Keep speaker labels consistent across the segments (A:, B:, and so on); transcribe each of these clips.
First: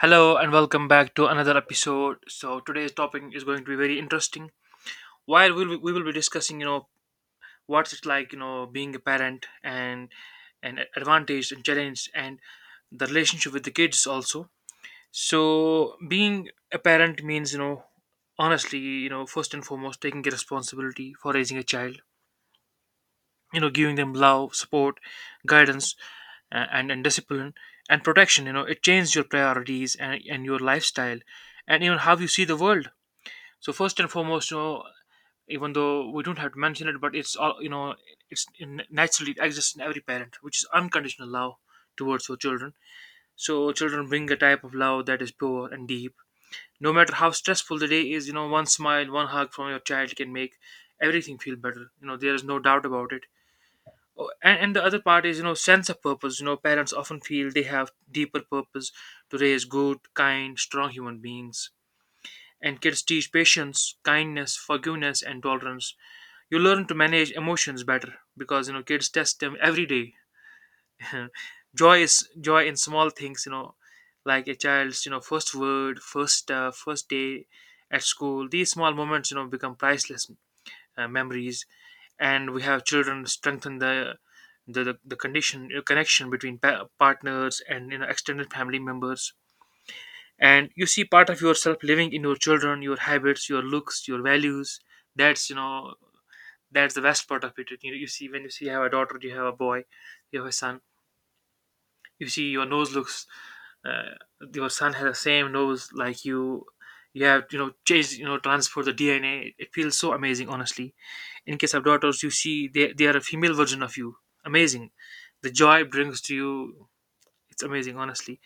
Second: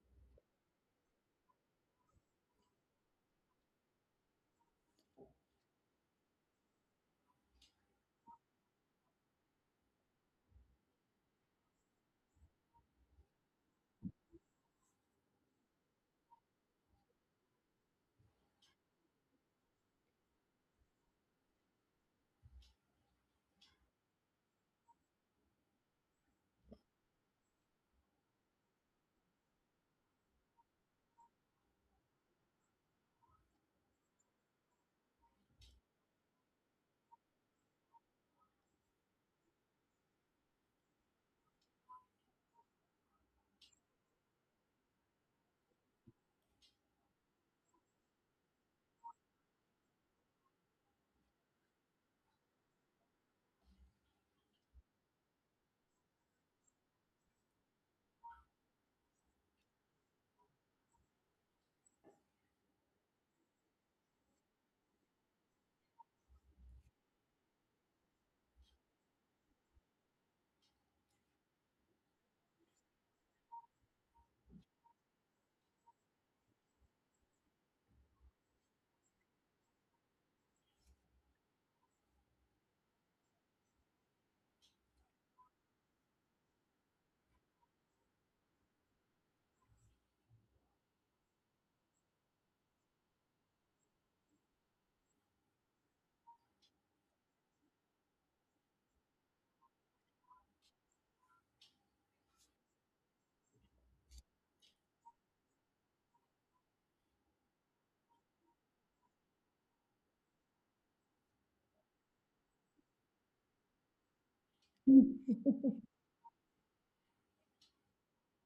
A: Hello and welcome back to another episode. So today's topic is going to be very interesting. We will be discussing, what's it like, being a parent and advantage and challenge and the relationship with the kids also. So being a parent means, honestly, first and foremost taking a responsibility for raising a child. You know, giving them love, support, guidance, and discipline and protection. You know, it changed your priorities and your lifestyle and even how you see the world. So first and foremost, you know, even though we don't have to mention it, but it's all you know it's in, naturally it exists in every parent, which is unconditional love towards your children. So children bring a type of love that is pure and deep. No matter how stressful the day is, one smile, one hug from your child can make everything feel better. You know, there is no doubt about it. Oh, and the other part is, sense of purpose. You know, parents often feel they have deeper purpose to raise good, kind, strong human beings. And kids teach patience, kindness, forgiveness and tolerance. You learn to manage emotions better, because kids test them every day. Joy is joy in small things, like a child's, first word, first day at school. These small moments, become priceless memories. And we have children strengthen the condition connection between partners and, extended family members. And you see part of yourself living in your children, your habits, your looks, your values. That's you know That's the best part of it. You see, when you see you have a daughter, you have a boy, you have a son, you see your nose looks uh, your son has the same nose like you. You have, changed, transfer the dna. It feels so amazing, honestly. In case of daughters, you see they are a female version of you. Amazing, the
B: Yeah,
A: joy it brings to you. It's amazing, honestly.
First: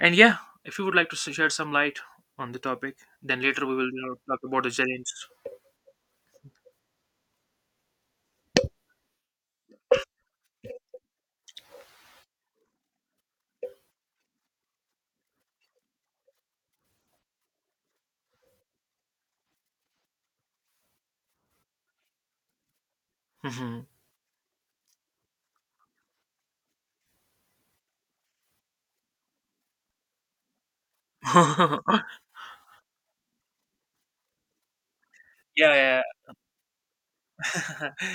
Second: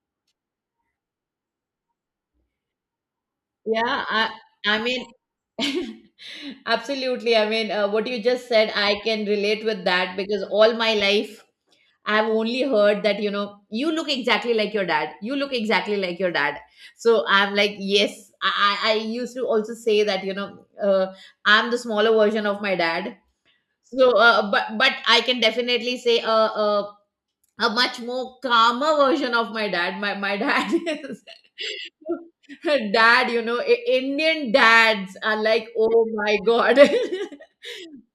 A: And yeah, if you would like to shed some light on the topic, then later we will,
B: I,
A: talk about the
B: I mean,
A: challenges.
B: absolutely. I mean, what you just said, I can relate with that because all my life I've only heard that, you know, you look exactly like your dad. You look exactly like your dad. So I'm like, yes, I used to also say that, I'm the smaller version of my dad.
A: Mhm.
B: So, but I can definitely say, uh, a much more calmer version of my dad. My dad is dad, you know, Indian dads are like,
A: Yeah, yeah.
B: oh my god.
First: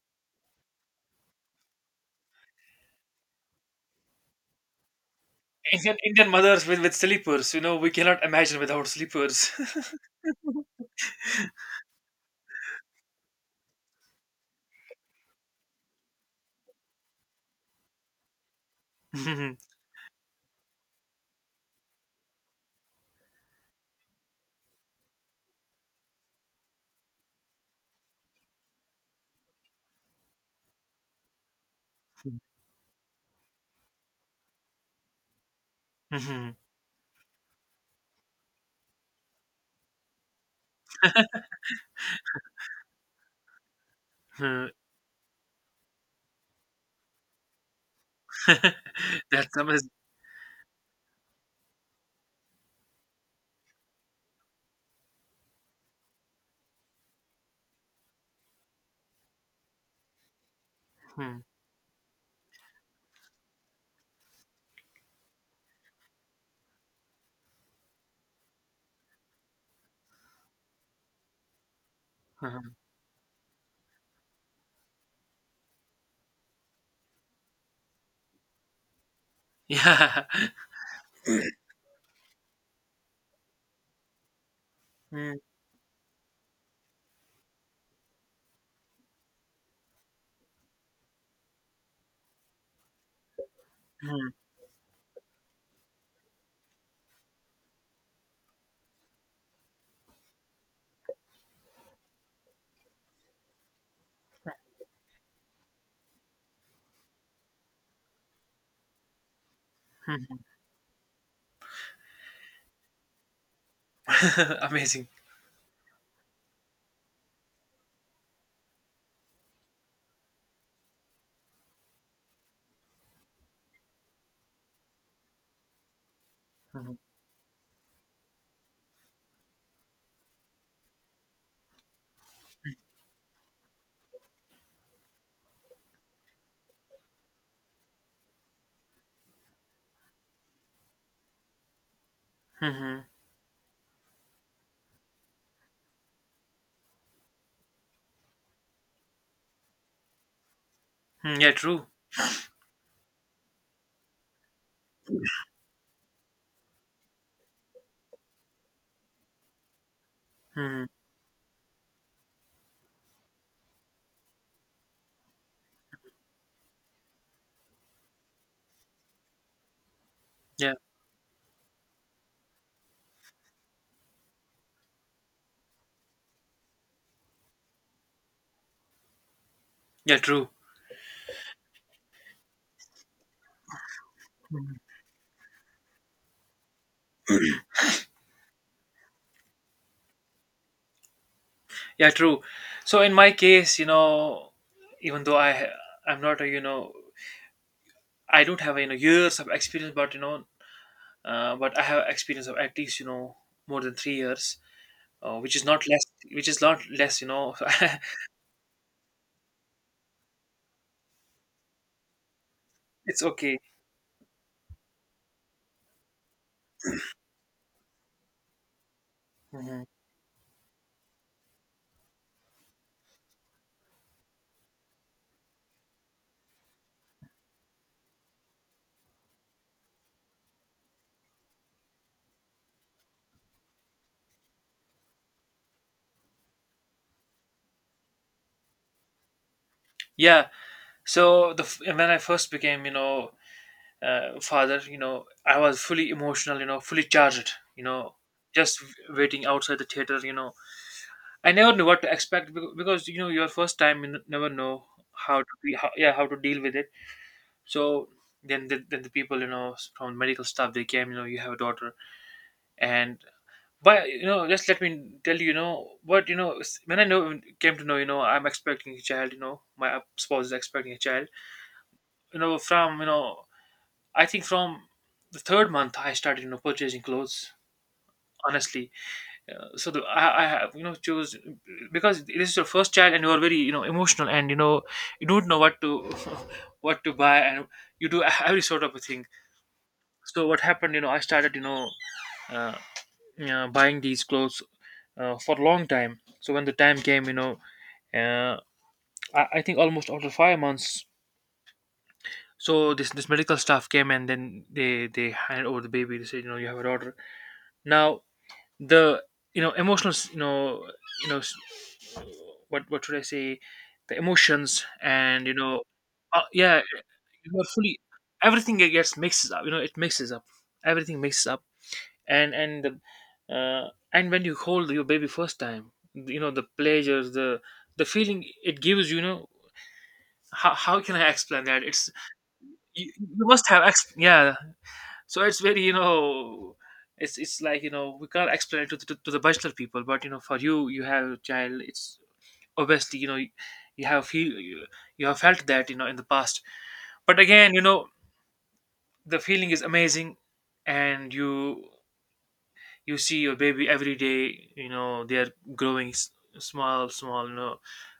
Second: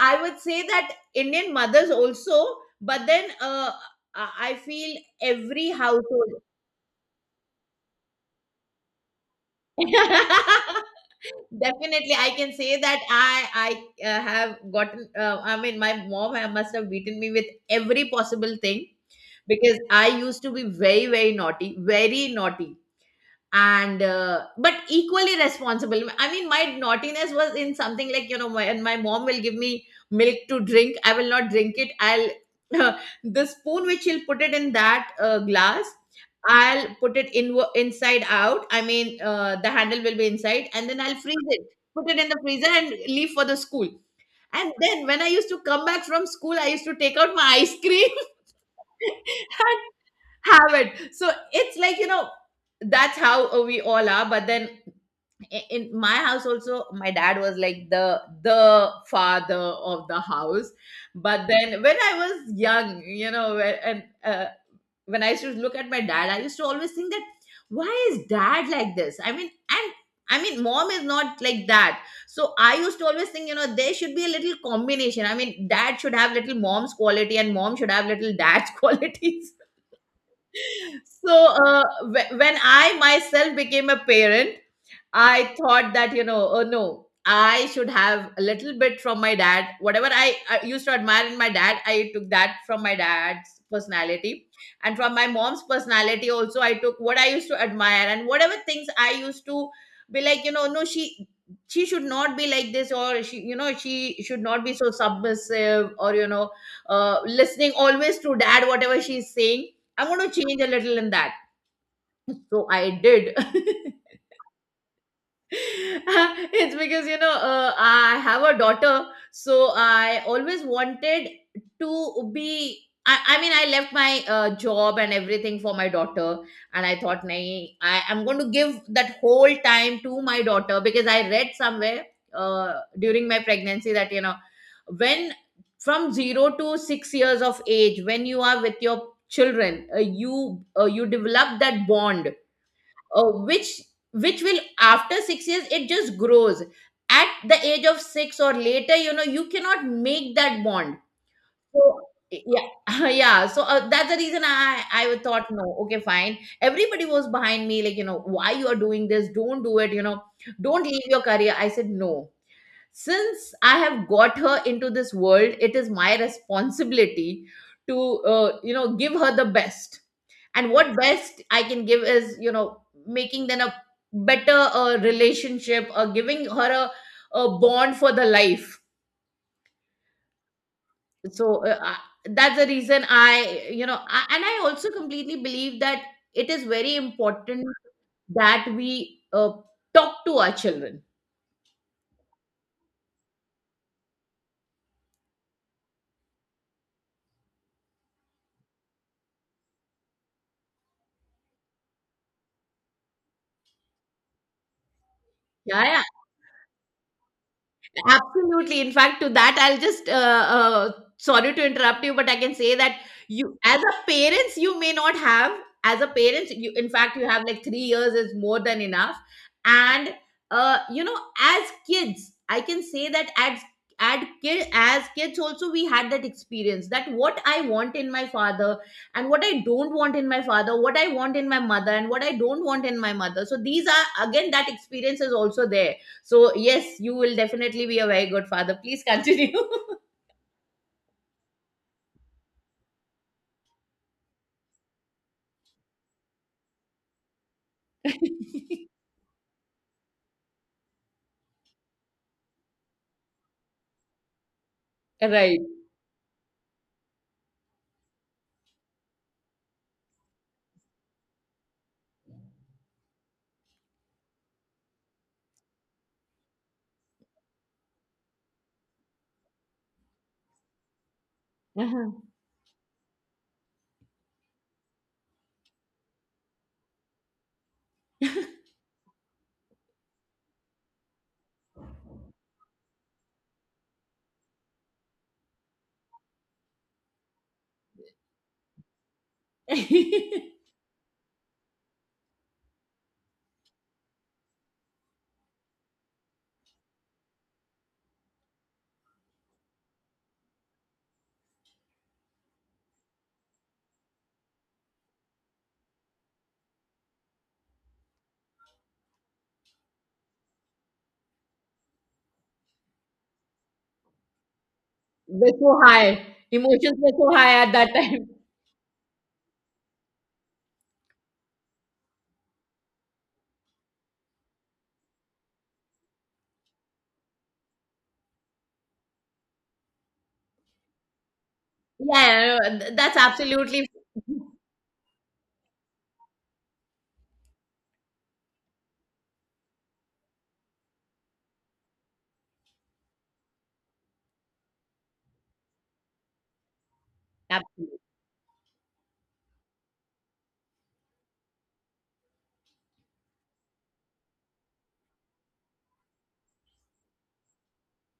B: I would say that Indian mothers also, but then I feel every
A: Indian, Indian
B: household,
A: mothers with sleepers, we cannot imagine without sleepers.
B: definitely, I can say that I have gotten. I mean, my mom must have beaten me with every possible thing
A: Mhm.
B: because I used to be very naughty, very naughty, and but equally responsible. I mean, my naughtiness was in something like, you know, when my mom will give me milk to drink, I will not drink it. I'll the spoon which she'll put it in that glass,
A: Mhm,
B: I'll put it in inside out. I mean, the handle will be inside, and then I'll freeze it, put it in the freezer and leave for the school.
A: hmm.
B: And then when I used to come back from school, I used to take out my ice cream
A: That's
B: and
A: amazing.
B: have it. So it's like, you know, that's how we all are. But then in my house also, my dad was like the father of the house.
A: Hmm,
B: But then when I was young, you know, when- and when I used to look at my dad, I used to always think that why is dad like this? I mean, and I mean, mom is not like that. So I
A: mhm.
B: used to always think, you know, there should be a little combination. I mean, dad should have little mom's quality, and mom should have little dad's qualities.
A: Yeah.
B: So when I myself became a parent,
A: Hmm,
B: I thought that, you know, oh no, I should have a little bit from my dad. Whatever I used to admire in my dad, I took that from my dad's
A: hmm,
B: personality. And from my mom's personality, also, I took what I used to admire, and whatever things I used to be like, you know, no, she should not be like this, or she, you know, she should not be so submissive, or, you know, listening always to dad whatever she's saying, I'm going
A: hmm.
B: to change a little in that. So I did.
A: Amazing.
B: It's because, you know, I have a daughter, so I always wanted to be I mean, I left my job and everything for my daughter. And
A: Mhm,
B: I thought nahi, I am going to give that whole time to my daughter because I read somewhere uh, during my pregnancy that, you know, when from 0 to 6 years of age, when you are with your children, you develop that bond
A: mhm,
B: uh, which which will, after 6 years it just grows. At the age of 6 or later, you know, you cannot make that bond.
A: hmm. Yeah, true.
B: So yeah, yeah, so that's the reason I thought, no, okay, fine. Everybody was behind me like, you know, why you are doing this, don't do it, you know, don't
A: Mhm.
B: leave your career. I said, no, since I have got her into this world, it is my responsibility to you know, give her the best. And
A: Yeah.
B: what best I can give is, you know, making then a better relationship or giving her a bond for the life.
A: Yeah, true.
B: So that's the reason I you know, and I also completely believe that it is very important that we talk to our children.
A: Yeah, true. So in my case, even though I'm not a, I don't have, years of experience, but but I have experience of at least, more than 3 years, which is
B: yeah
A: not
B: yeah.
A: less, which is not less, you know.
B: Absolutely. In fact, to that, I'll just, uh, sorry to interrupt you, but I can say that
A: It's okay.
B: you, as a parents, you may not have, as a parents, you, in fact, you have like 3 years is more than enough.
A: Mhm.
B: And, you know, as kids, I can say that as, as kids also, we had that experience, that what I want in my father and what I don't want in my father, what I want in my mother and what I don't want in my mother. So these are again, that experience is also there. So yes, you will definitely be a very good father. Please continue.
A: Yeah. So when I first became, father, I was fully emotional, fully charged, just waiting outside the theater. You know, I never knew what to expect, because your first time you never know how to
B: Right.
A: be, yeah, how to deal with it. So then the people, from medical staff, they came, you have a daughter. And but just let me tell you, you know what you know s- when I know came to know, I'm expecting a child, my spouse is expecting a child,
B: Uh-huh.
A: you know from you know I think from the third month I started, purchasing clothes, honestly. So I have, chose, because this is your first child and you are very, emotional and, you don't know what to what to buy and you do every sort of a thing. So what happened, I started, uh, buying these clothes for a long time. So when the time came, uh, I think almost after 5 months. So this medical staff came and then they handed over the baby. They said, you have a daughter. Now the you know emotional s- you know s- what should I say, the emotions and,
B: We're so high.
A: yeah,
B: Emotions were so
A: you
B: high
A: are
B: at that
A: fully,
B: time.
A: everything it gets mixes up, it mixes up, everything mixes up. And and when you hold your baby first time, the pleasures, the feeling it gives you, how can I explain that? It's,
B: Yeah, that's
A: you must have
B: absolutely
A: yeah. So it's very, it's like, we can't explain it to to the bachelor people, but for you, you have a child, it's obviously, you have feel, you have felt that, in the past, but again,
B: absolutely.
A: the feeling is amazing. And you see your baby every day, they are growing. Small, small,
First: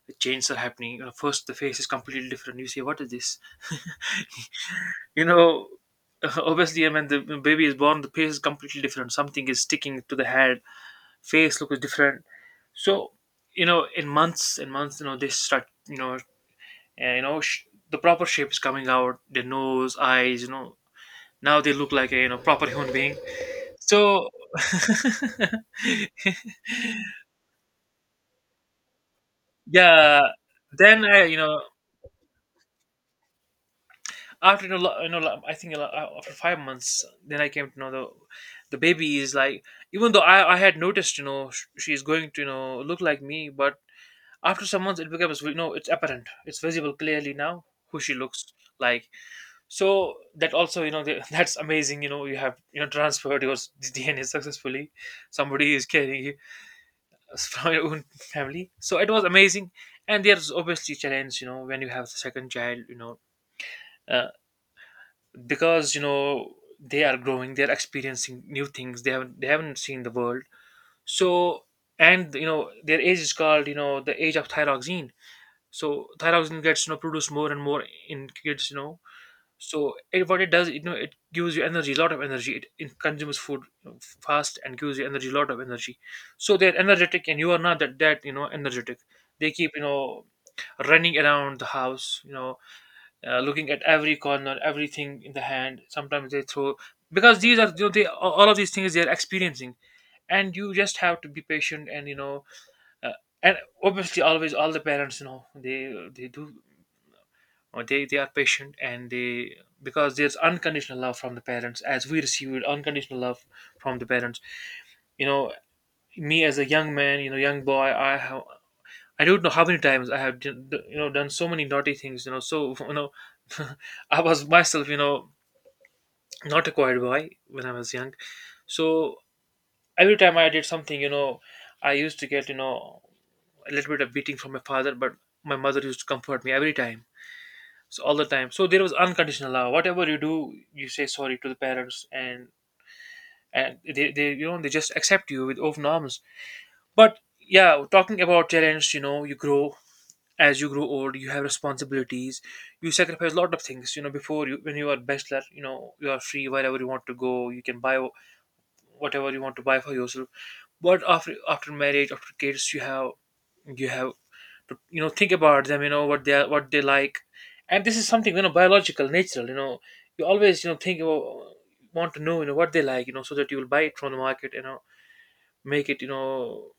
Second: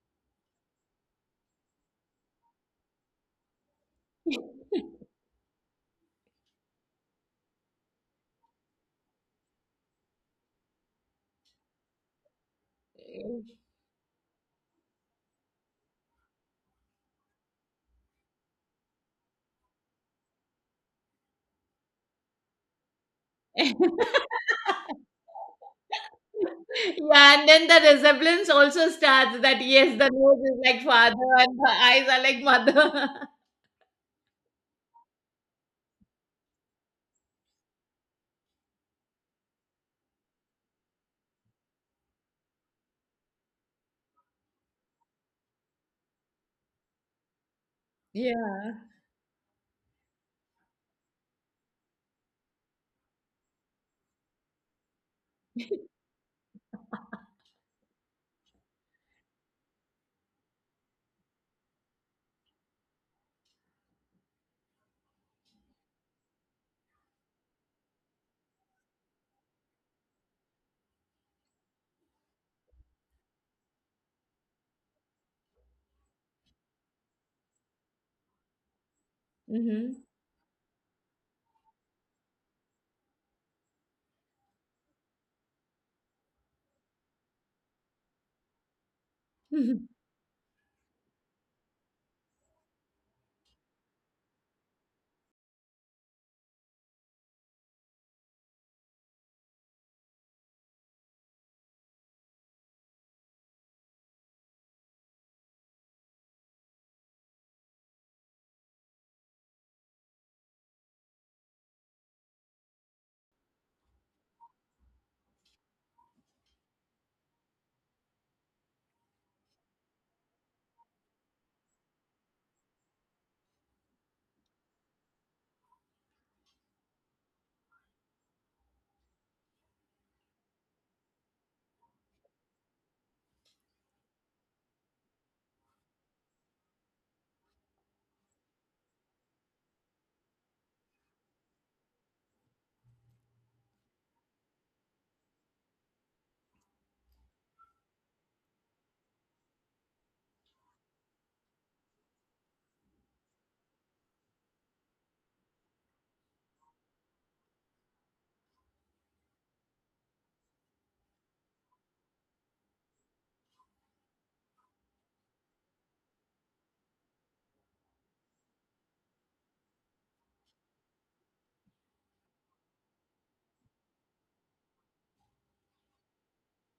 A: the changes are happening, first the face is completely different. You say, what is this, you know obviously I mean, the baby is born, the face is completely different, something is sticking to the head, face looks different. So, in months and months, they start, uh, you know sh- the proper shape is coming out, their nose, eyes, now they look like a, proper human being. So
B: Yeah, and then the resemblance also starts, that yes, the
A: yeah,
B: nose is like
A: then I,
B: father and the eyes are like mother.
A: after a lot, I think a lot, after 5 months, then I came to know the baby is like. Even though I had noticed, she's going to, look like me, but after some months it becomes, it's apparent, it's visible clearly now who she looks
B: Yeah.
A: like. So that also, that's amazing. You know, you have, transferred your DNA successfully. Somebody is carrying it from your own family, so it was amazing. And there's obviously challenge, when you have the second child, uh, because they are growing, they're experiencing new things, they haven't seen the world. So, and their age is called, the age of thyroxine. So thyroxine gets, produced more and more in kids, so
B: Hmm.
A: it, what it does, it gives you energy, a lot of energy. It consumes food, fast, and gives you energy, a lot of energy. So they're energetic and you are not that that energetic. They keep, running around the house, looking at every corner, everything in the hand. Sometimes they throw, because these are, they all of these things they are experiencing, and you just have to be patient and, uh, and obviously always all the parents, they do, or they are patient, and they, because there's unconditional love from the parents, as we received unconditional love from the parents. You know me as a young man, young boy, I have. I don't know how many times I have done so many naughty things, I was myself, not a quiet boy when I was young. So every time I did something, I used to get, a little bit of beating from my father, but my mother used to comfort me every time. So all the time. So there was unconditional love. Whatever you do, you say sorry to the parents, and they they just accept you with open arms. But yeah, talking about challenge, you know, you grow as you grow old, you have responsibilities, you sacrifice a lot of things, you know, before you when you are bachelor, you know, you are free wherever you want to go, you can buy whatever you want to buy for yourself but after marriage after kids you have to you know think about them, you know what they are, what they like. And this is something you know biological, natural, you know you always you know think about, want to know you know what they like, you know, so that you will buy it from the market, you know, make it, you know,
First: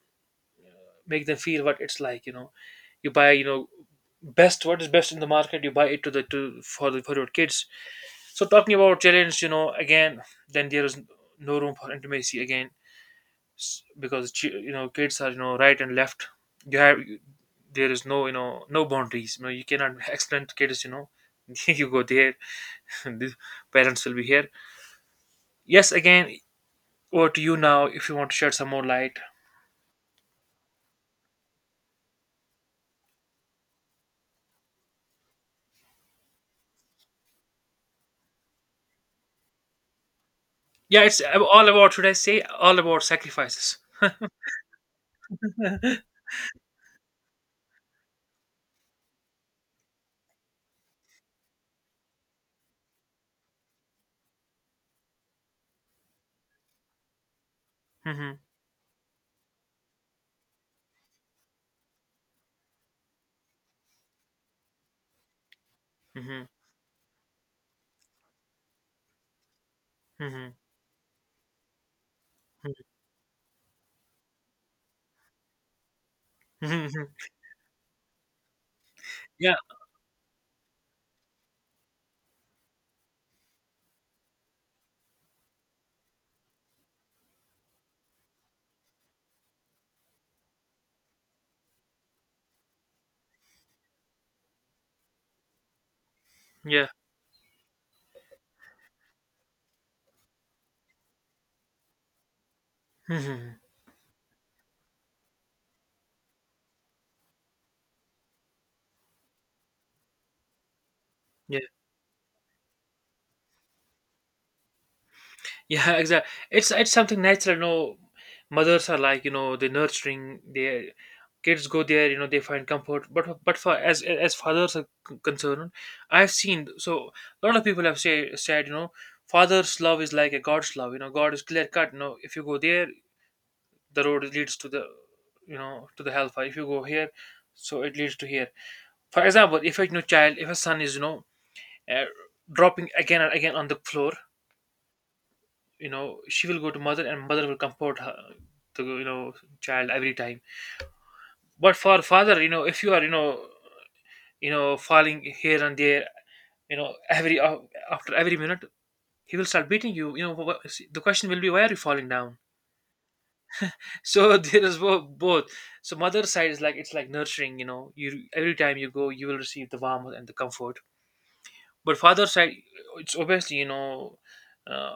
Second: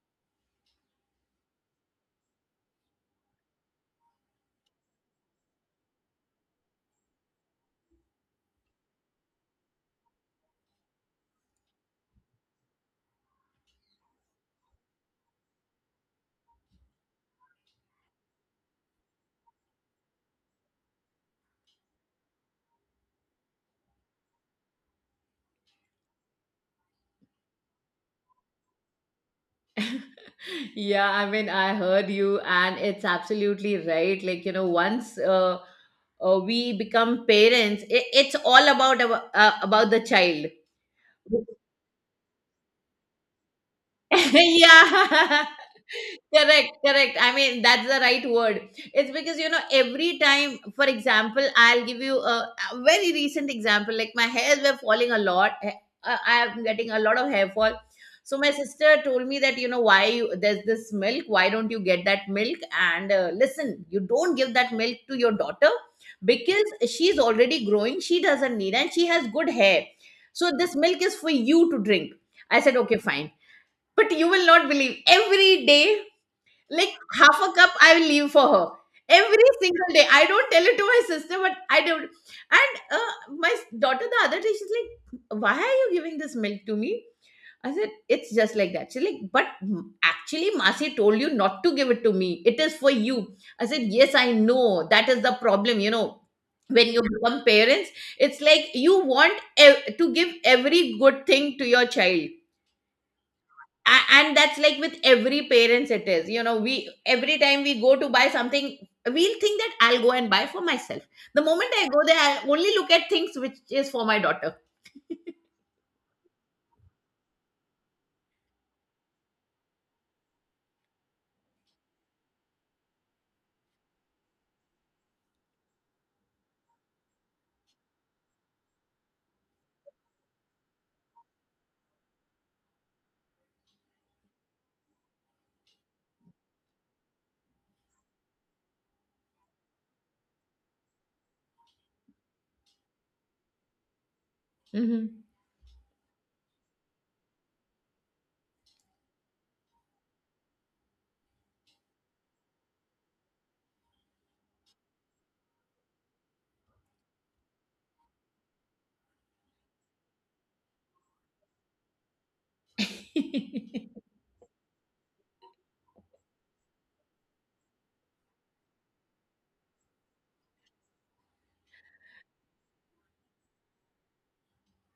A: make them feel what it's like, you know, you buy, you know, best what is best in the market, you buy it to the to for the for your kids. So talking about challenge, you know, again then there is no room for intimacy again. Because you know kids are you know right and left. You have, there is no, you know, no boundaries, you know, you cannot explain to kids, you know. You go there, the parents will be here. Yes, again, over to you now if you want to shed some more light.
B: Yeah, I mean, I heard you, and it's absolutely right. Like, you know, once we become parents, it's all about our, about the child.
A: Yeah, it's all about, should I say, all about sacrifices.
B: Yeah. Correct, correct, I mean, that's the right word. It's because, you know, every time, for example, I'll give you a very recent example. Like, my hairs were falling a lot. I'm getting a lot of hair fall.
A: Mm-hmm,
B: So my sister told me that, you know, there's this milk, why don't you get that milk? And listen, you don't give that milk to your daughter
A: mm-hmm,
B: because she's already growing, she doesn't need, and she has good hair.
A: mm-hmm,
B: So this milk is for you to drink. I said, okay, fine. But you will not believe, every day,
A: mm-hmm.
B: like,
A: Mm-hmm.
B: half a cup, I will leave for her. Every
A: Yeah,
B: single day. I don't tell it to my sister, but I don't. And my daughter, the other day, she's like, why are you giving this milk to me? I said, it's just like that. She's like, but actually, Masi told you not to give it to me. It is for you. I said, yes, I know. That is the problem. You know,
A: yeah.
B: when you become parents, it's like you want to give every good thing to your child.
A: Mm-hmm.
B: And that's like with every parents, it is, you know, we every time we go to buy something, we'll think that I'll go and buy for myself. The
A: Yeah.
B: moment I go there, I only look at things which is for my daughter.
A: Yeah, exactly. It's something natural. You know, mothers are like, you know, they nurturing their kids, go there, you know, they find comfort. But for as fathers are concerned, I've seen so a lot of people have said you know father's love is like a God's love. You know God is clear cut. You know if you go there, the road leads to the, you know, to the hellfire. If you go here, so it leads to here. For example, if a, you know, child, if a son is you know uh, dropping again and again on the floor,
B: Hmm.
A: you know, she will go to mother and mother will comfort her, the, you know, child every time. But for father, you know, if you are, you know, you know falling here and there, you know every after every minute he will start beating you, you know, the question will be, why are you falling down? So there is both. So mother side is like, it's like nurturing, you know, you every time you go you will receive the warmth and the comfort. But father side, it's obviously, you know, uh,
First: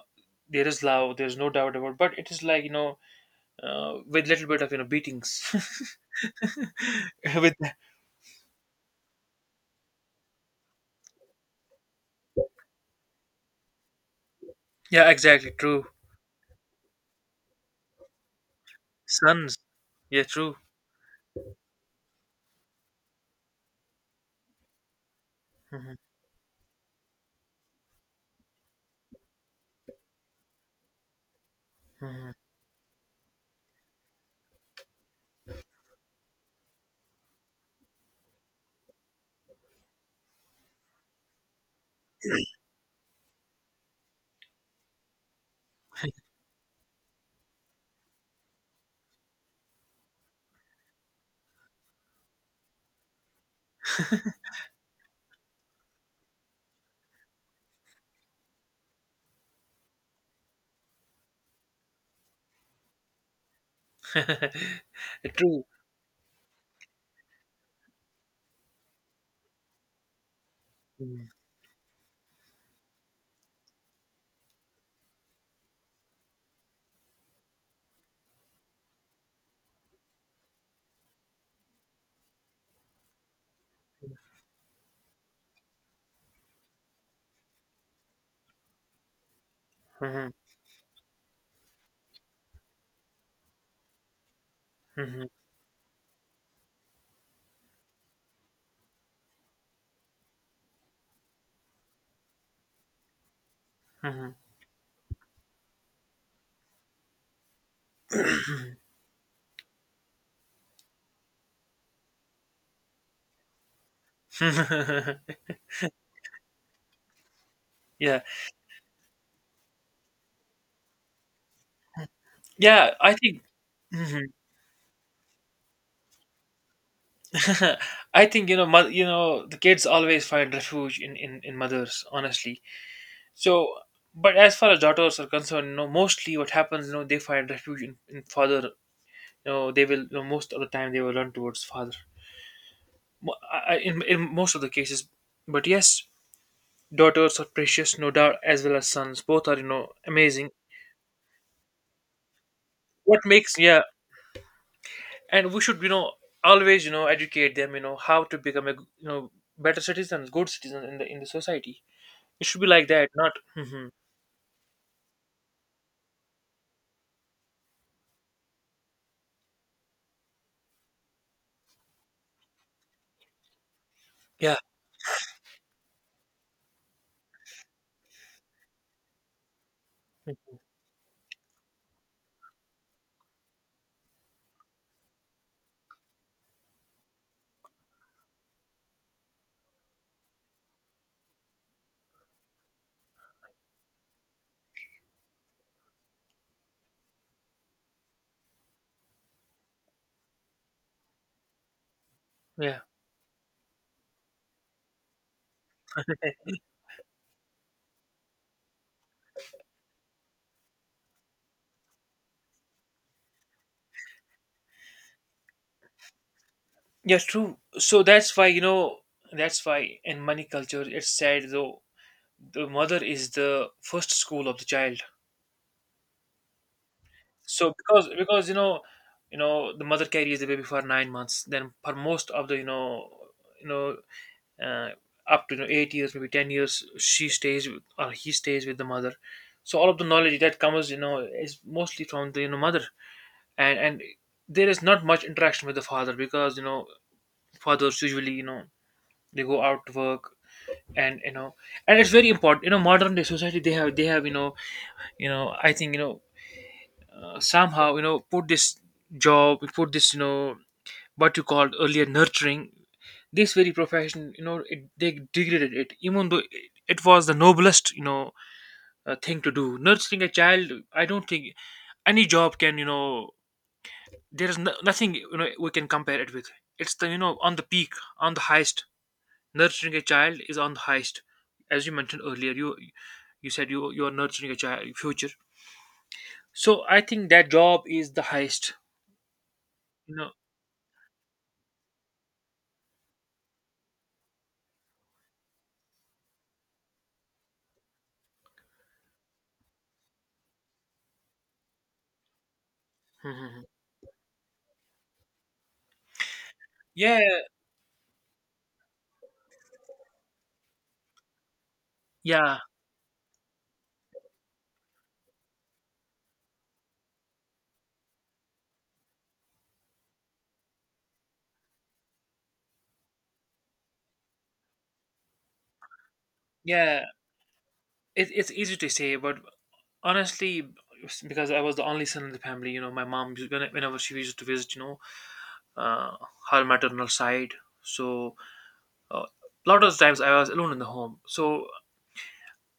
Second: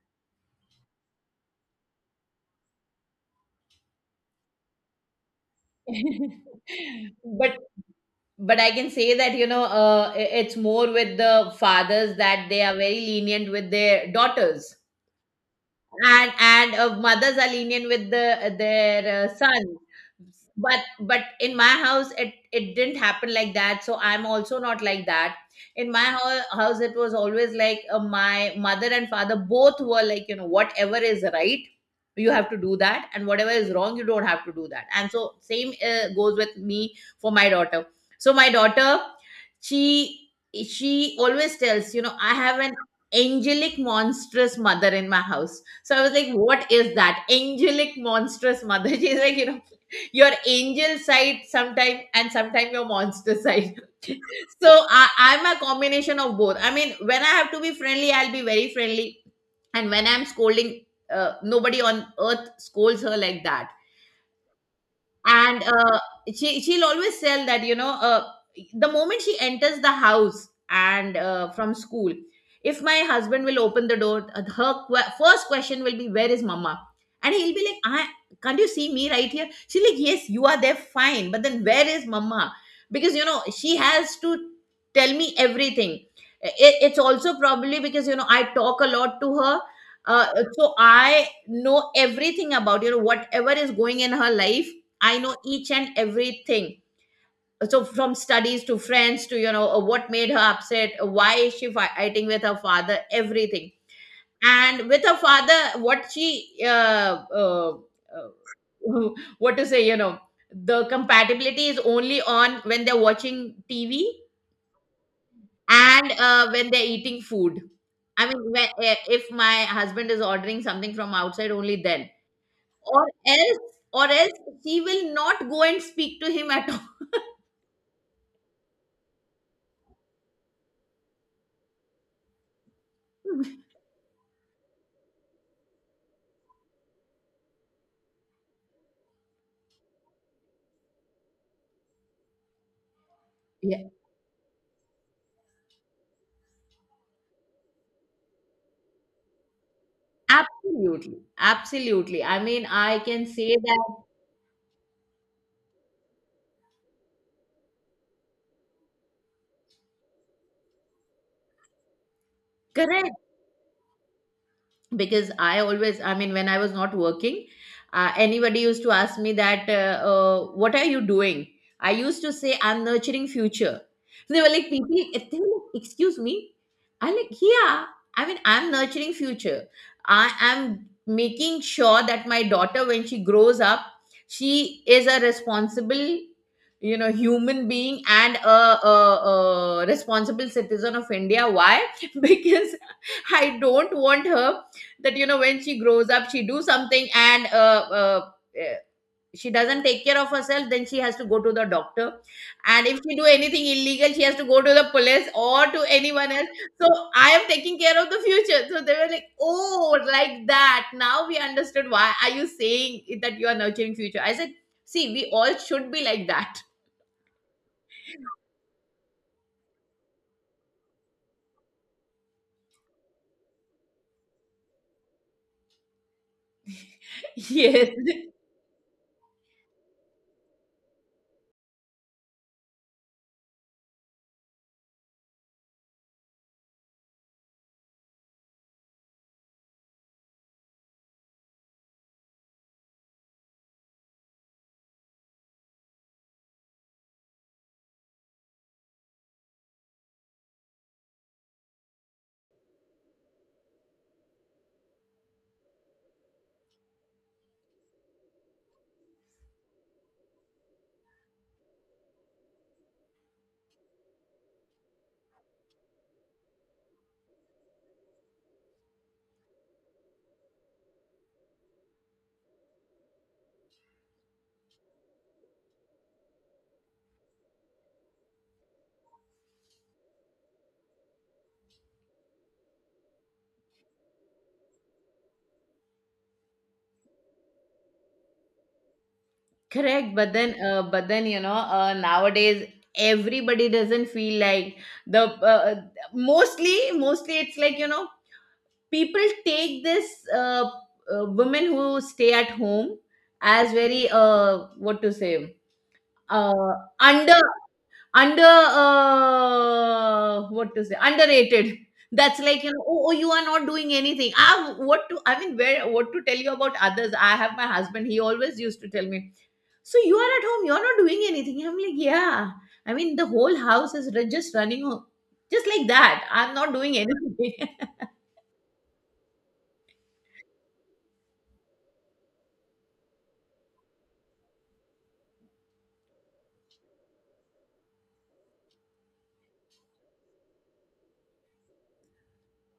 A: there is love, there's no doubt about, but it is like, you know, with little bit of you know beatings. With
B: but but I can say that, you know, it's more with the fathers that they are very lenient with their daughters.
A: yeah, exactly true.
B: And mothers are lenient with the their
A: Sons,
B: sons.
A: yeah, true.
B: But in my house, it didn't happen like that, so I'm also not like that. In
A: Mhm,
B: my house, it was always like, my mother and father both were like, you know, whatever is right, you
A: mhm.
B: have to do that, and whatever is wrong, you don't have to do that. And so same goes with me for my daughter. So my daughter, she she always tells, you know, I have an angelic monstrous mother in my house. So I was like, what is that? Angelic monstrous mother. She's like, you know, your angel side sometime, and sometime your monster side. So I, I'm a combination of both. I mean, when I have to be friendly, I'll be very friendly. And when I'm scolding, nobody on earth scolds her like that.
A: True.
B: And she she'll always tell that, you know, the moment she enters the house, and
A: Mhm,
B: from school, if my husband will open the door, her que- first question will be, where is mama? And he'll be like, I can't you see me right here? She's like, yes, you are there, fine, but then where is mama? Because, you know, she has to tell me everything. It's also probably because, you know, I talk a lot to her. uh,
A: mhm,
B: so I know everything about, you know, whatever is going in her life. I
A: mhm,
B: know each and everything. So from studies to friends, to, you know, what made her upset, why is she fighting with her father, everything.
A: mhm.
B: And with her father, what she uh, what to say, you know, the compatibility is only on when they're watching TV, and when they're eating food.
A: Yeah,
B: I mean, when, if my husband is ordering something from outside, only then,
A: yeah.
B: or
A: I think
B: else, or
A: Mhm.
B: else, she will not go and speak to him at
A: I think, you know, you know, the kids always find refuge in, in mothers, honestly.
B: all.
A: So, but as far as daughters are concerned, you know, mostly what happens, you know, they find refuge in father. You know, they will, you know, most of the time they will run towards father. In most of the cases. But yes, daughters are precious, no doubt, as well as sons. Both are, you know, amazing.
B: Absolutely, absolutely. I mean, I
A: What
B: can say
A: makes, yeah,
B: that
A: and we should, you know, always, you know, educate them, you know, how to become a, you know, better citizens, good citizens in the society. It should be like that,
B: correct.
A: not. Hmm.
B: Because I always, when I was not working, anybody used to ask me that what are you doing. I used to say I'm nurturing future. They were
A: Yeah,
B: like, people they were like, excuse me. I yeah, I mean I'm nurturing future. I am making sure that my daughter, when she grows up, she is a responsible, you know, human being and a responsible citizen of India. Why? Because I don't want her, that you know, when she grows up, she do something and eh, she doesn't take care of herself, then she has to go to the doctor.
A: yeah,
B: And if she do anything illegal, she has to go to the police or to anyone else. So I am taking care of the future. So they were like, oh, like that, now we understood why are you saying that you are nurturing future. I said, see, we all should be like that.
A: yeah. True. So that's why you know, that's why in money culture it's said though the mother is the first school of the child. So
B: Yes.
A: because, you know, you know the mother carries the baby for 9 months, then for most of the, you know, you know uh, up to, you know, 8 years, maybe 10 years she stays with, or he stays with the mother. So all of the knowledge that comes, you know, is mostly from the, you know, mother. And there is not much interaction with the father because, you know, fathers usually, you know, they go out to work, and you know, and it's very important, you know, modern day society, they have you know, you know, I think, you know, somehow, you know, put this job, put this, you know, what you called earlier, nurturing, this very profession, you know, they degraded it, even though it was the noblest, you know, thing to do, nurturing a child. I don't think any job can, you know, there is no, nothing, you know, we can compare it with. It's the, you know, on the peak, on the highest. Nurturing a child is on the highest. As you mentioned earlier, you said you are nurturing a child future. So I think that job is the highest.
B: Correct,
A: You know.
B: but then you know, nowadays everybody doesn't feel like, the mostly it's like, you know, people take this uh, women who stay at home as very what to say, uh,
A: Yeah,
B: under, under what to say, underrated. That's
A: yeah,
B: like, you know, oh, oh, you are not doing anything. Ah, what to, I mean, where, what to tell you about others. I have my husband, he always used to tell me, so you are at home, you're not doing anything. I'm like, yeah, I mean the whole house is just running just like that, I'm not doing
A: yeah.
B: anything.
A: It, it's easy to say, but honestly, because I was the only son in the family, you know, my mom, whenever she used to visit, you know, uh, her maternal side. So, a lot of times I was alone in the home. So,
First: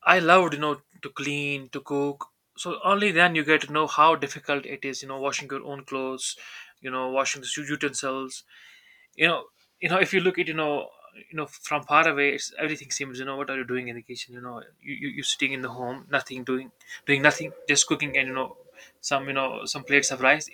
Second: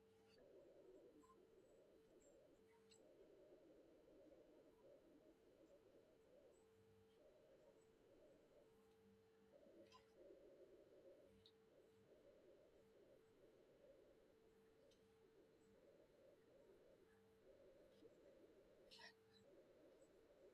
A: I loved, you know, to clean, to cook. So, only then you get to know how difficult it is, you know, washing your own clothes, you know, washing the utensils, you know, you know, if you look at, you know, you know, from far away, it's everything seems, you know, what are you doing in the kitchen, you know, you you're sitting in the home, nothing doing, doing nothing, just cooking and, you know, some, you know, some plates of rice.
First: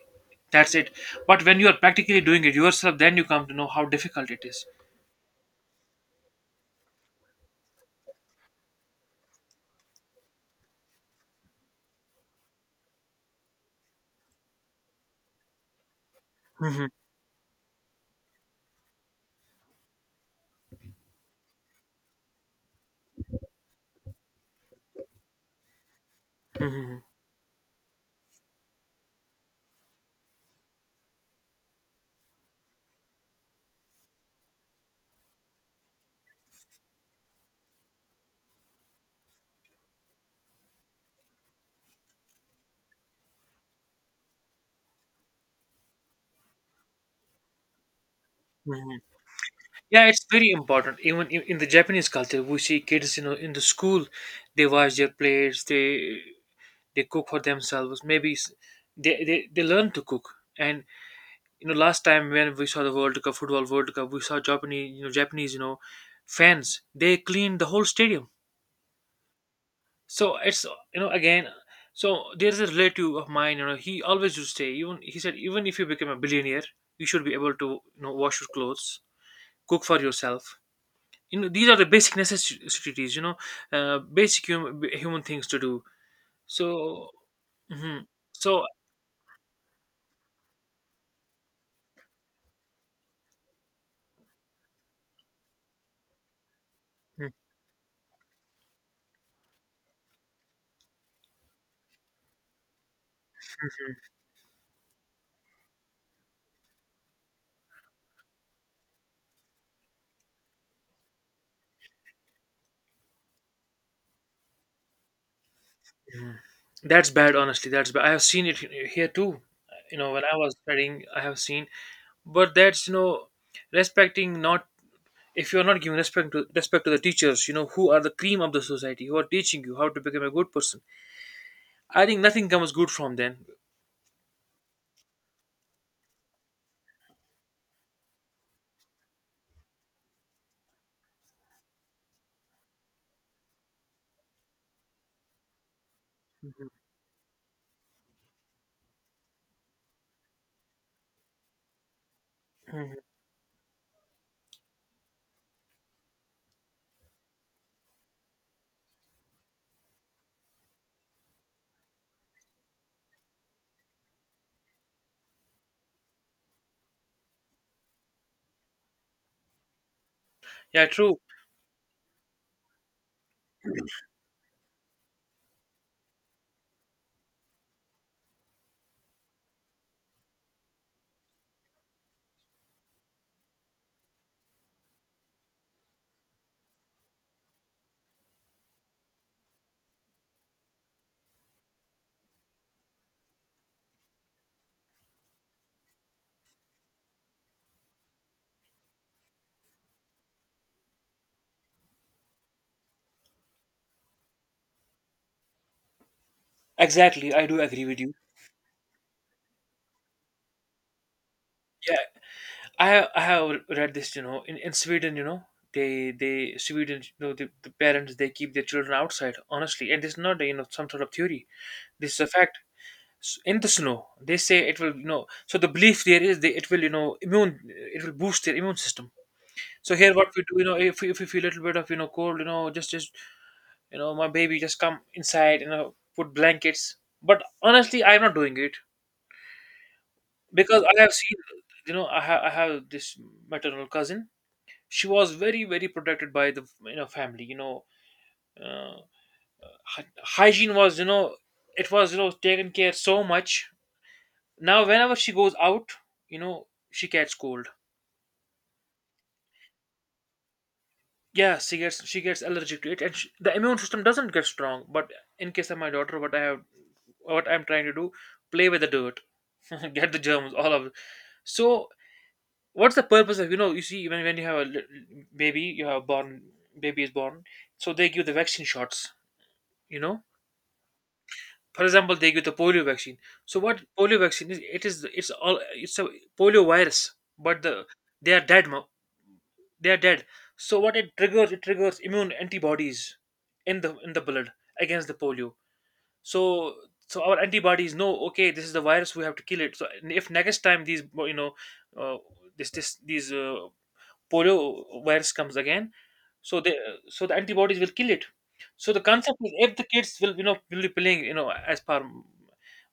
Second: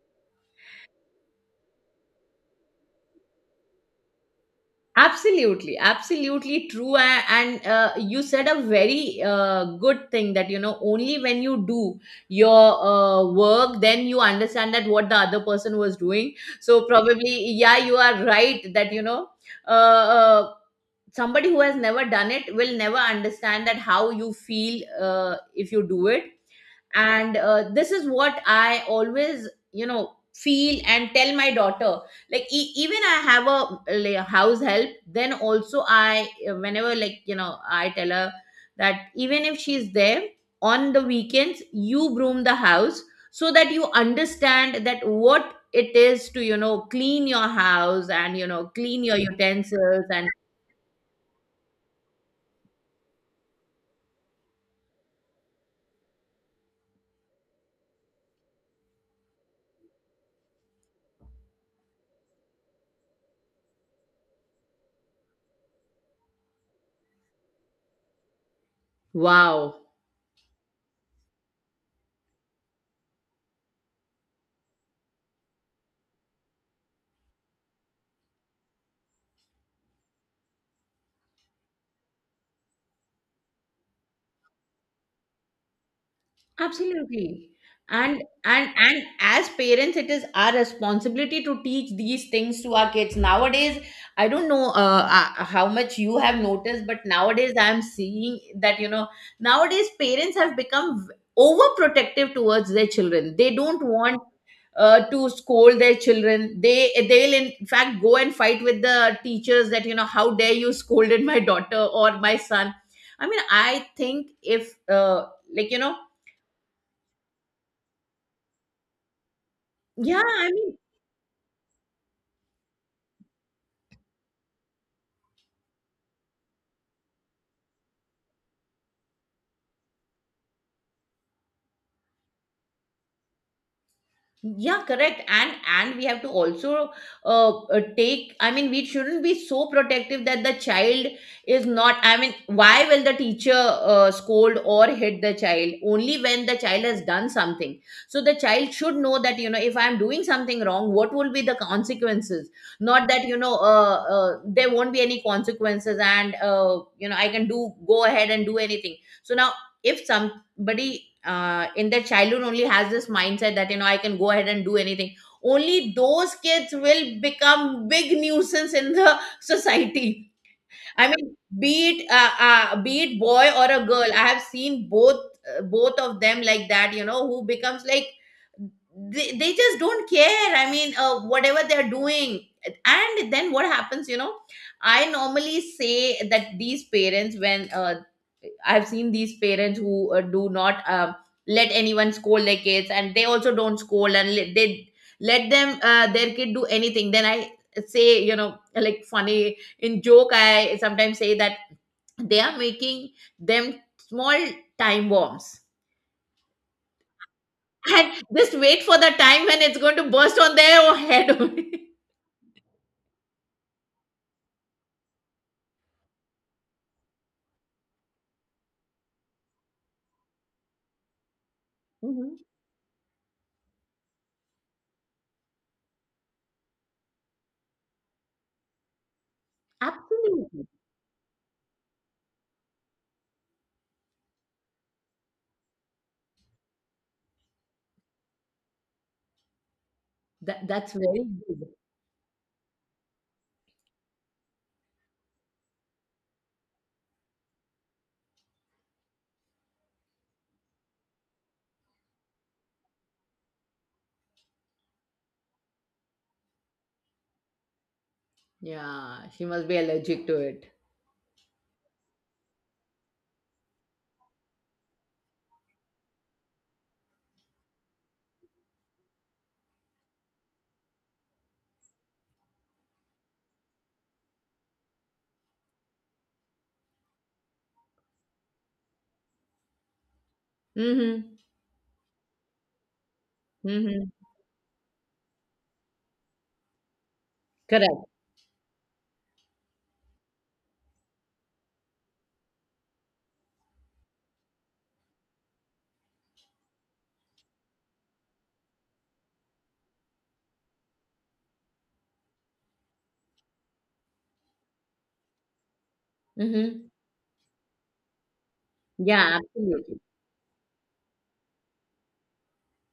A: That's it. But when you are practically doing it yourself, then you come to know how difficult it is.
B: Absolutely, absolutely true. And you said a very good thing, that you know only when you do your work, then you understand that what the other person was doing. So
A: Mhm,
B: probably yeah, you are right, that you know uh, uh, somebody who has never done it will never understand that how you feel if you do it.
A: mhm,
B: And this is what I always, you know, feel and tell my daughter, like, even I have a, like, house help, then also I, whenever, like, you know, I tell her that even if she's there on the weekends, you broom the house, so that you understand that what it is to, you know, clean your house and you know
A: mhm.
B: clean your utensils,
A: Yeah, it's
B: and
A: very important, even in the Japanese culture we see kids, you know, in the school they wash their plates, they cook for themselves, maybe they they learn to cook. And you know, last time when we saw the World Cup, football World Cup, we saw Japanese, you know, Japanese, you know, fans, they cleaned the whole stadium.
B: wow.
A: So it's, you know, again, so there's a relative of mine, you know, he always used to say, even he said, even if you become a billionaire, you should be able to, you know, wash your clothes, cook for yourself. You know, these are the basic necessities, you know, basic human things to do. So
B: Absolutely.
A: mhm.
B: And
A: So
B: and as parents, it is our responsibility to teach these things to our kids. Nowadays, I don't know how much you have noticed, but
A: mm,
B: nowadays I'm seeing that, you know, nowadays parents have become overprotective towards their children. They don't want to scold their children. They'll in fact go and fight with the teachers that, you know, how dare you scolded my daughter or my son. I mean, I think if like you know,
A: that's bad, honestly, that's bad. I have seen it here too, you know,
B: yeah,
A: when I
B: I
A: was
B: mean,
A: studying, I have seen. But that's, you know, respecting, not, if you're not giving respect to respect to the teachers, you know, who are the cream of the society, who are teaching you how to become a good person, I think nothing comes good from them.
B: yeah, correct. and we have to also take. I mean, we shouldn't be so protective that the child is not. I mean, why will the teacher scold or hit the child? Only when the child has done something. So the child should know that, you know, if I'm doing something wrong, what will be the consequences?
A: Mhm.
B: Not that, you know, there won't be any consequences, and you know I can do go ahead and do anything. So now if somebody in their childhood only has this mindset that, you know, I can go ahead and do anything. Only those kids will become big nuisance in the society.
A: Yeah,
B: I
A: true.
B: mean, be it boy or a girl, I have seen both both of them like that. You know, who becomes like, they just don't care. I mean, whatever they're doing. And then what happens? You know, I normally say that these parents, when I've seen these parents who do not let anyone scold their kids, and they also don't scold, and let, they let them their kid do anything. Then I say, you know, like funny in joke I sometimes say that they are making them small time bombs.
A: Exactly, I do agree with
B: And
A: you.
B: just wait for the time when it's going to burst on their head.
A: Yeah, I have I have read this, you know, in Sweden, you know, they Sweden, you know, the parents they keep their children outside, honestly, and it's not, you know, some sort of theory, this is a
B: Mhm.
A: fact. In the snow, they say it will, you know, so the belief there is, they, it will, you know, immune, it will boost their immune system. So here, what we do, you
B: Absolutely.
A: know, if we feel a little bit of, you know, cold, you know, just you know, my baby, just come inside, you know, put blankets. But honestly, I'm not doing it
B: That,
A: because
B: that's
A: I have
B: very
A: seen,
B: good.
A: you know, I have this maternal cousin. She was very very protected by the, you know, family. You know, uh, hygiene was, you know, it was, you know, taken care so much. Now whenever she goes out, you know, she gets cold.
B: Yeah, she must be allergic to it.
A: Yeah, she gets, she gets allergic to it, and she, the immune system doesn't get strong. But in case of my daughter, what I have, what I'm trying to do, play with the dirt, get the germs, all of it. So, what's the purpose of, you know? You see, when you have a baby, you have born, baby is born, so they give the vaccine shots. You know,
B: Mm-hmm.
A: for example, they give the polio vaccine. So, what
B: Mm-hmm.
A: polio vaccine is? It is, it's all, it's a polio virus, but the
B: Correct.
A: they are dead. They are dead. So, what it triggers immune antibodies in the blood against the polio. So, so our antibodies know, okay, this is the virus, we have to kill it. So if next time these, you know, uh, this these polio virus comes again, so they,
B: Mm-hmm.
A: so the antibodies will kill it. So the concept
B: Yeah,
A: is if the
B: absolutely.
A: kids will, you know, will be playing, you know, as per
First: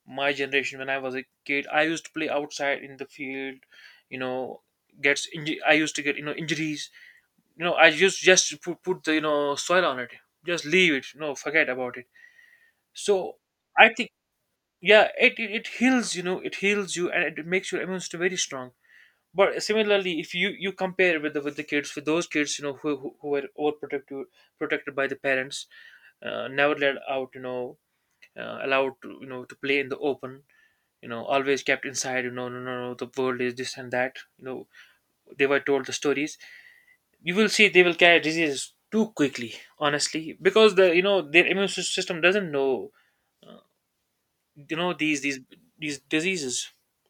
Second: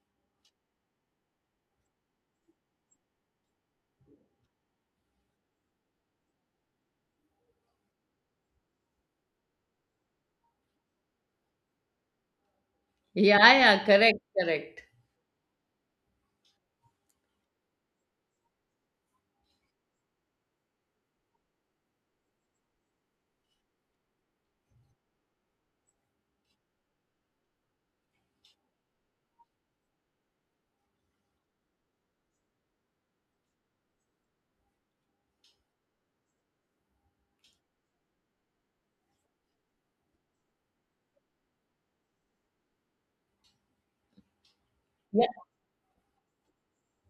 A: my generation, when I was a kid, I used to play outside in the field, you know, I used to get, you know, injuries, you know, I used just to put the, you know, soil on it, just leave it, you know, forget about it. So,
B: Yeah, yeah,
A: I think,
B: correct, correct.
A: yeah, it heals, you know, it heals you, and it makes your immune system very strong. But similarly, if you you compare with the kids, with those kids, you know, who were overprotected, protected by the parents, never let out, you know, allowed to, you know, to play in the open, you know, always kept inside, you know, no no no, the world is this and that, you know, they were told the stories, you will see they will carry diseases too quickly, honestly, because the, you know, their immune system doesn't know, you know,
B: Yeah,
A: these diseases,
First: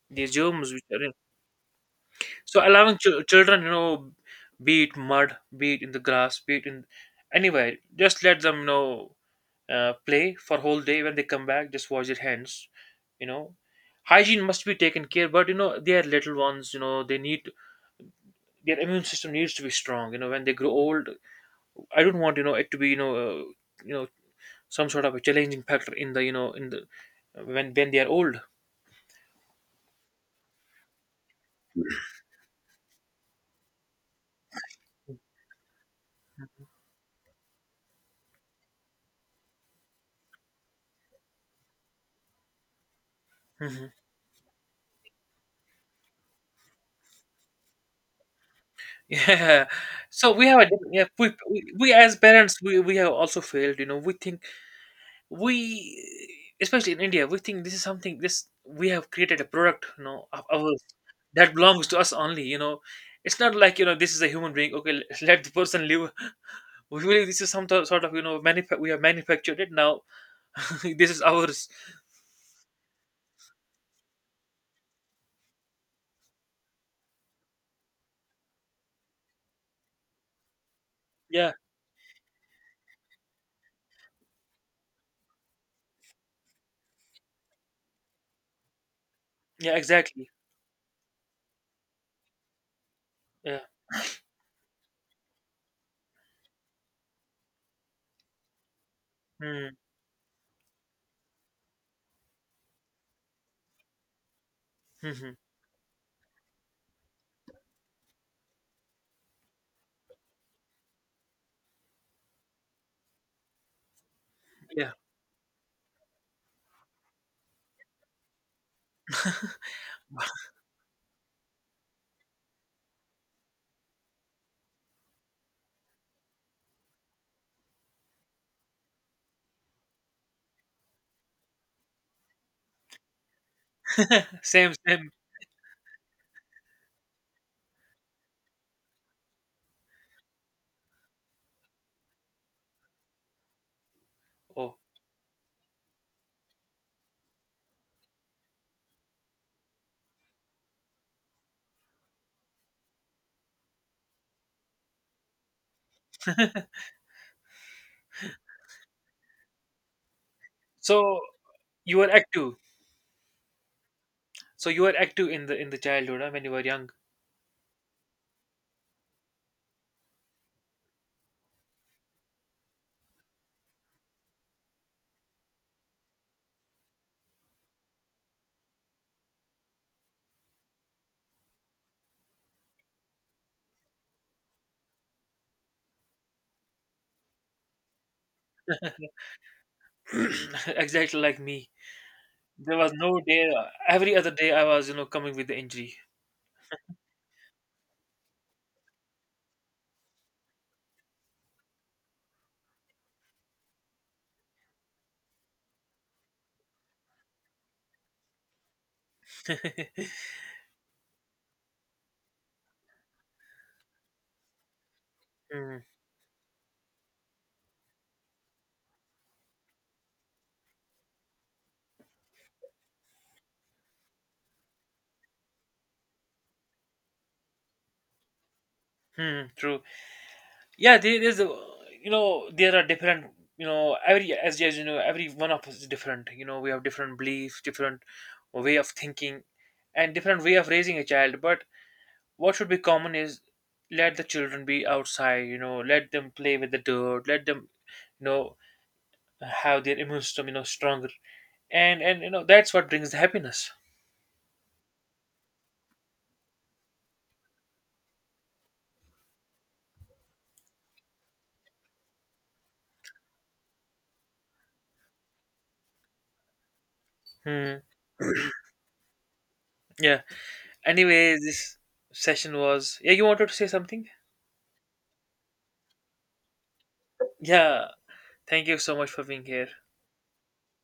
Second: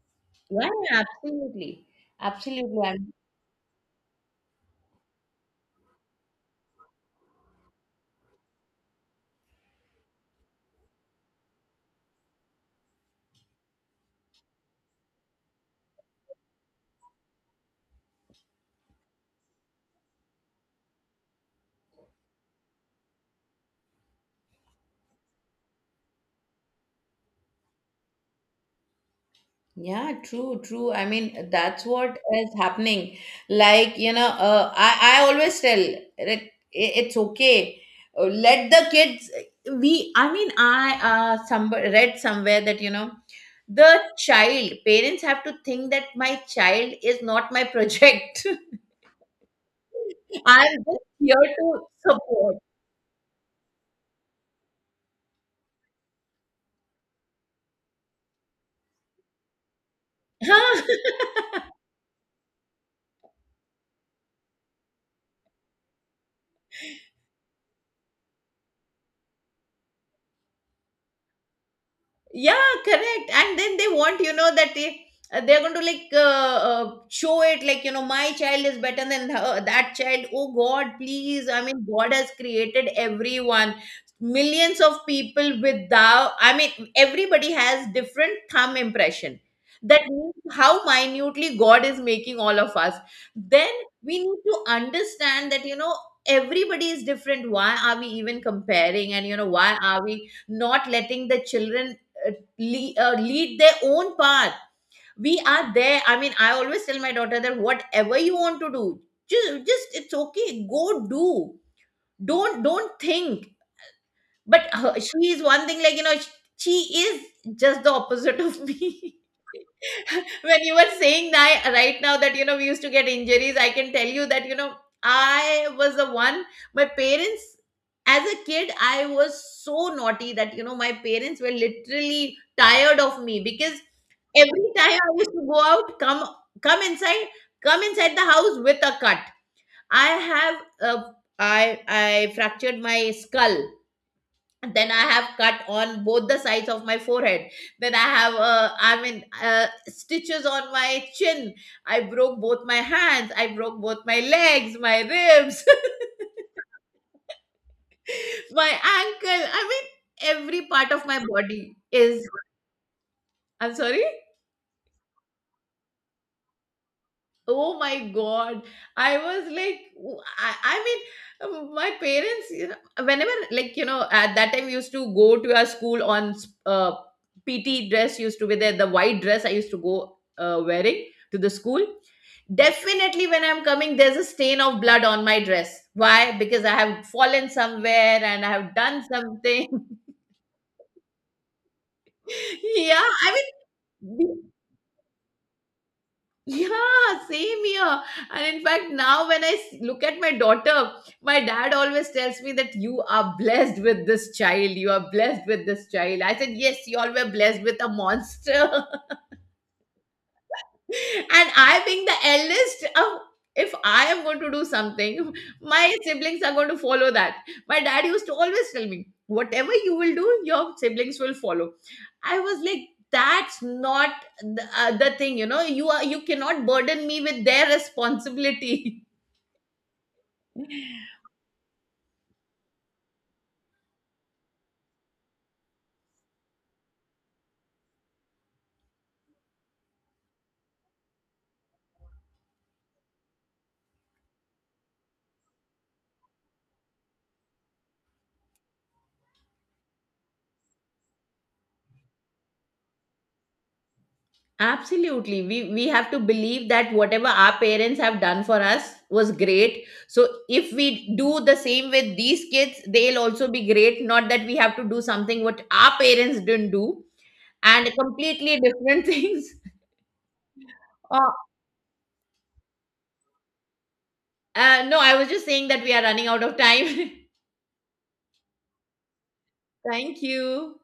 A: these
B: yeah,
A: germs which are in.
B: absolutely,
A: So allowing
B: absolutely.
A: children, you know, be it mud, be it in the grass, be it in anywhere, just let them, you know, play for whole day. When they come back, just wash their hands. You know, hygiene must be taken care. But you know, they are little ones. You know, they need, their immune system needs to be strong. You know, when they grow old, I don't want, you know, it to be, you know, you know, some sort of a challenging factor in the, you know, in the when they are old.
B: Yeah, true, true. I mean, that's what is happening. Like, you know, I always tell that it's okay. Let the kids, we, I mean, I some, read somewhere that, you know,
A: Mhm.
B: the child, parents have to think that my child is not my project.
A: Yeah, so we have a
B: I'm
A: different, yeah,
B: just
A: we,
B: here
A: we
B: to
A: we as
B: support.
A: parents, we have also failed. You know, we think we, especially in India, we think this is something, this we have created a product. You know, of ours, that belongs to us only. You know, it's not like, you know, this is a human being. Okay, let let the person live. We believe this is some sort of, you know, we have manufactured it now. This is ours.
B: Yeah, correct. And then they want, you know, that they they're going to like show it like, you know, my child is better than her, that child. Oh God, please!
A: Yeah,
B: I mean, God has created everyone, millions of people with thou. I mean, everybody has different thumb impression.
A: yeah,
B: That
A: exactly.
B: means how minutely God is making all of us.
A: Yeah,
B: Then we need to understand that, you know, everybody is different. Why are we even comparing? And you know why are we not letting the children lead, lead their own path.
A: mm-hmm.
B: We are there. I mean, I always tell my daughter that whatever you want to do, just it's okay, go do. Don't think. But
A: Yeah,
B: her, she is one thing, like you know, she is just the opposite of me. When you were saying that right now, that you know we used to get injuries, I can tell you that you know I was the one. My parents, as a kid I was so naughty that you know my parents were literally tired of me, because every
A: same,
B: time
A: same.
B: I used to go out, come inside, come inside the house with a cut. I have, uh, I fractured my skull.
A: Oh,
B: Then I have cut on both the sides of my forehead. Then I have I mean stitches on my chin. I broke both my hands. I broke both my legs, my ribs, my ankle. I mean every part of
A: so
B: my body
A: you were
B: is.
A: active.
B: I'm sorry.
A: So you were active in the childhood huh, when you were young,
B: Oh my God. I was like, I mean, my parents, you know, whenever, like, you know, at that time we used to go to our school on uh, PT dress used to be there, the white dress I used to go wearing to the school. Definitely when I'm coming, there's a stain of blood on my dress. Why? Because I have fallen somewhere and I have done something.
A: exactly like me. There was
B: Yeah,
A: no
B: I
A: day. Every other
B: mean,
A: day, I was, you know, coming with the injury.
B: yeah, same here. And in fact, now when I look at my daughter, my dad always tells me that you are blessed with this child. You are blessed with this child. I said, yes, you all were blessed with a monster. And I think the eldest of, if I am going to do something,
A: Hmm.
B: my siblings are going to follow that. My dad used to always tell me, whatever you will do, your siblings will follow. I was like, that's not the, the thing, you know. You are, you cannot burden me with their responsibility.
A: Hmm. True. Yeah. There is. You know, there are different. You know, every as you know, every one of us is different. You know, we have different beliefs, different way of thinking, and different way of raising a child. But what should be common is let the children be outside. You know, let them play with the dirt. Let them, you know, have their immune system, you know, stronger, and you know, that's what brings the happiness.
B: Absolutely. We have to believe that whatever our parents have done for us was great. So if we do the same with these kids, they'll also be great. Not that we have to do something what our parents didn't do
A: Hmm.
B: and completely different things.
A: Yeah,
B: Uh,
A: anyway, this session was, yeah, you wanted to say something.
B: no, I was just saying that we are running out of time.
A: Yeah, thank you so much for being here.
B: Thank you.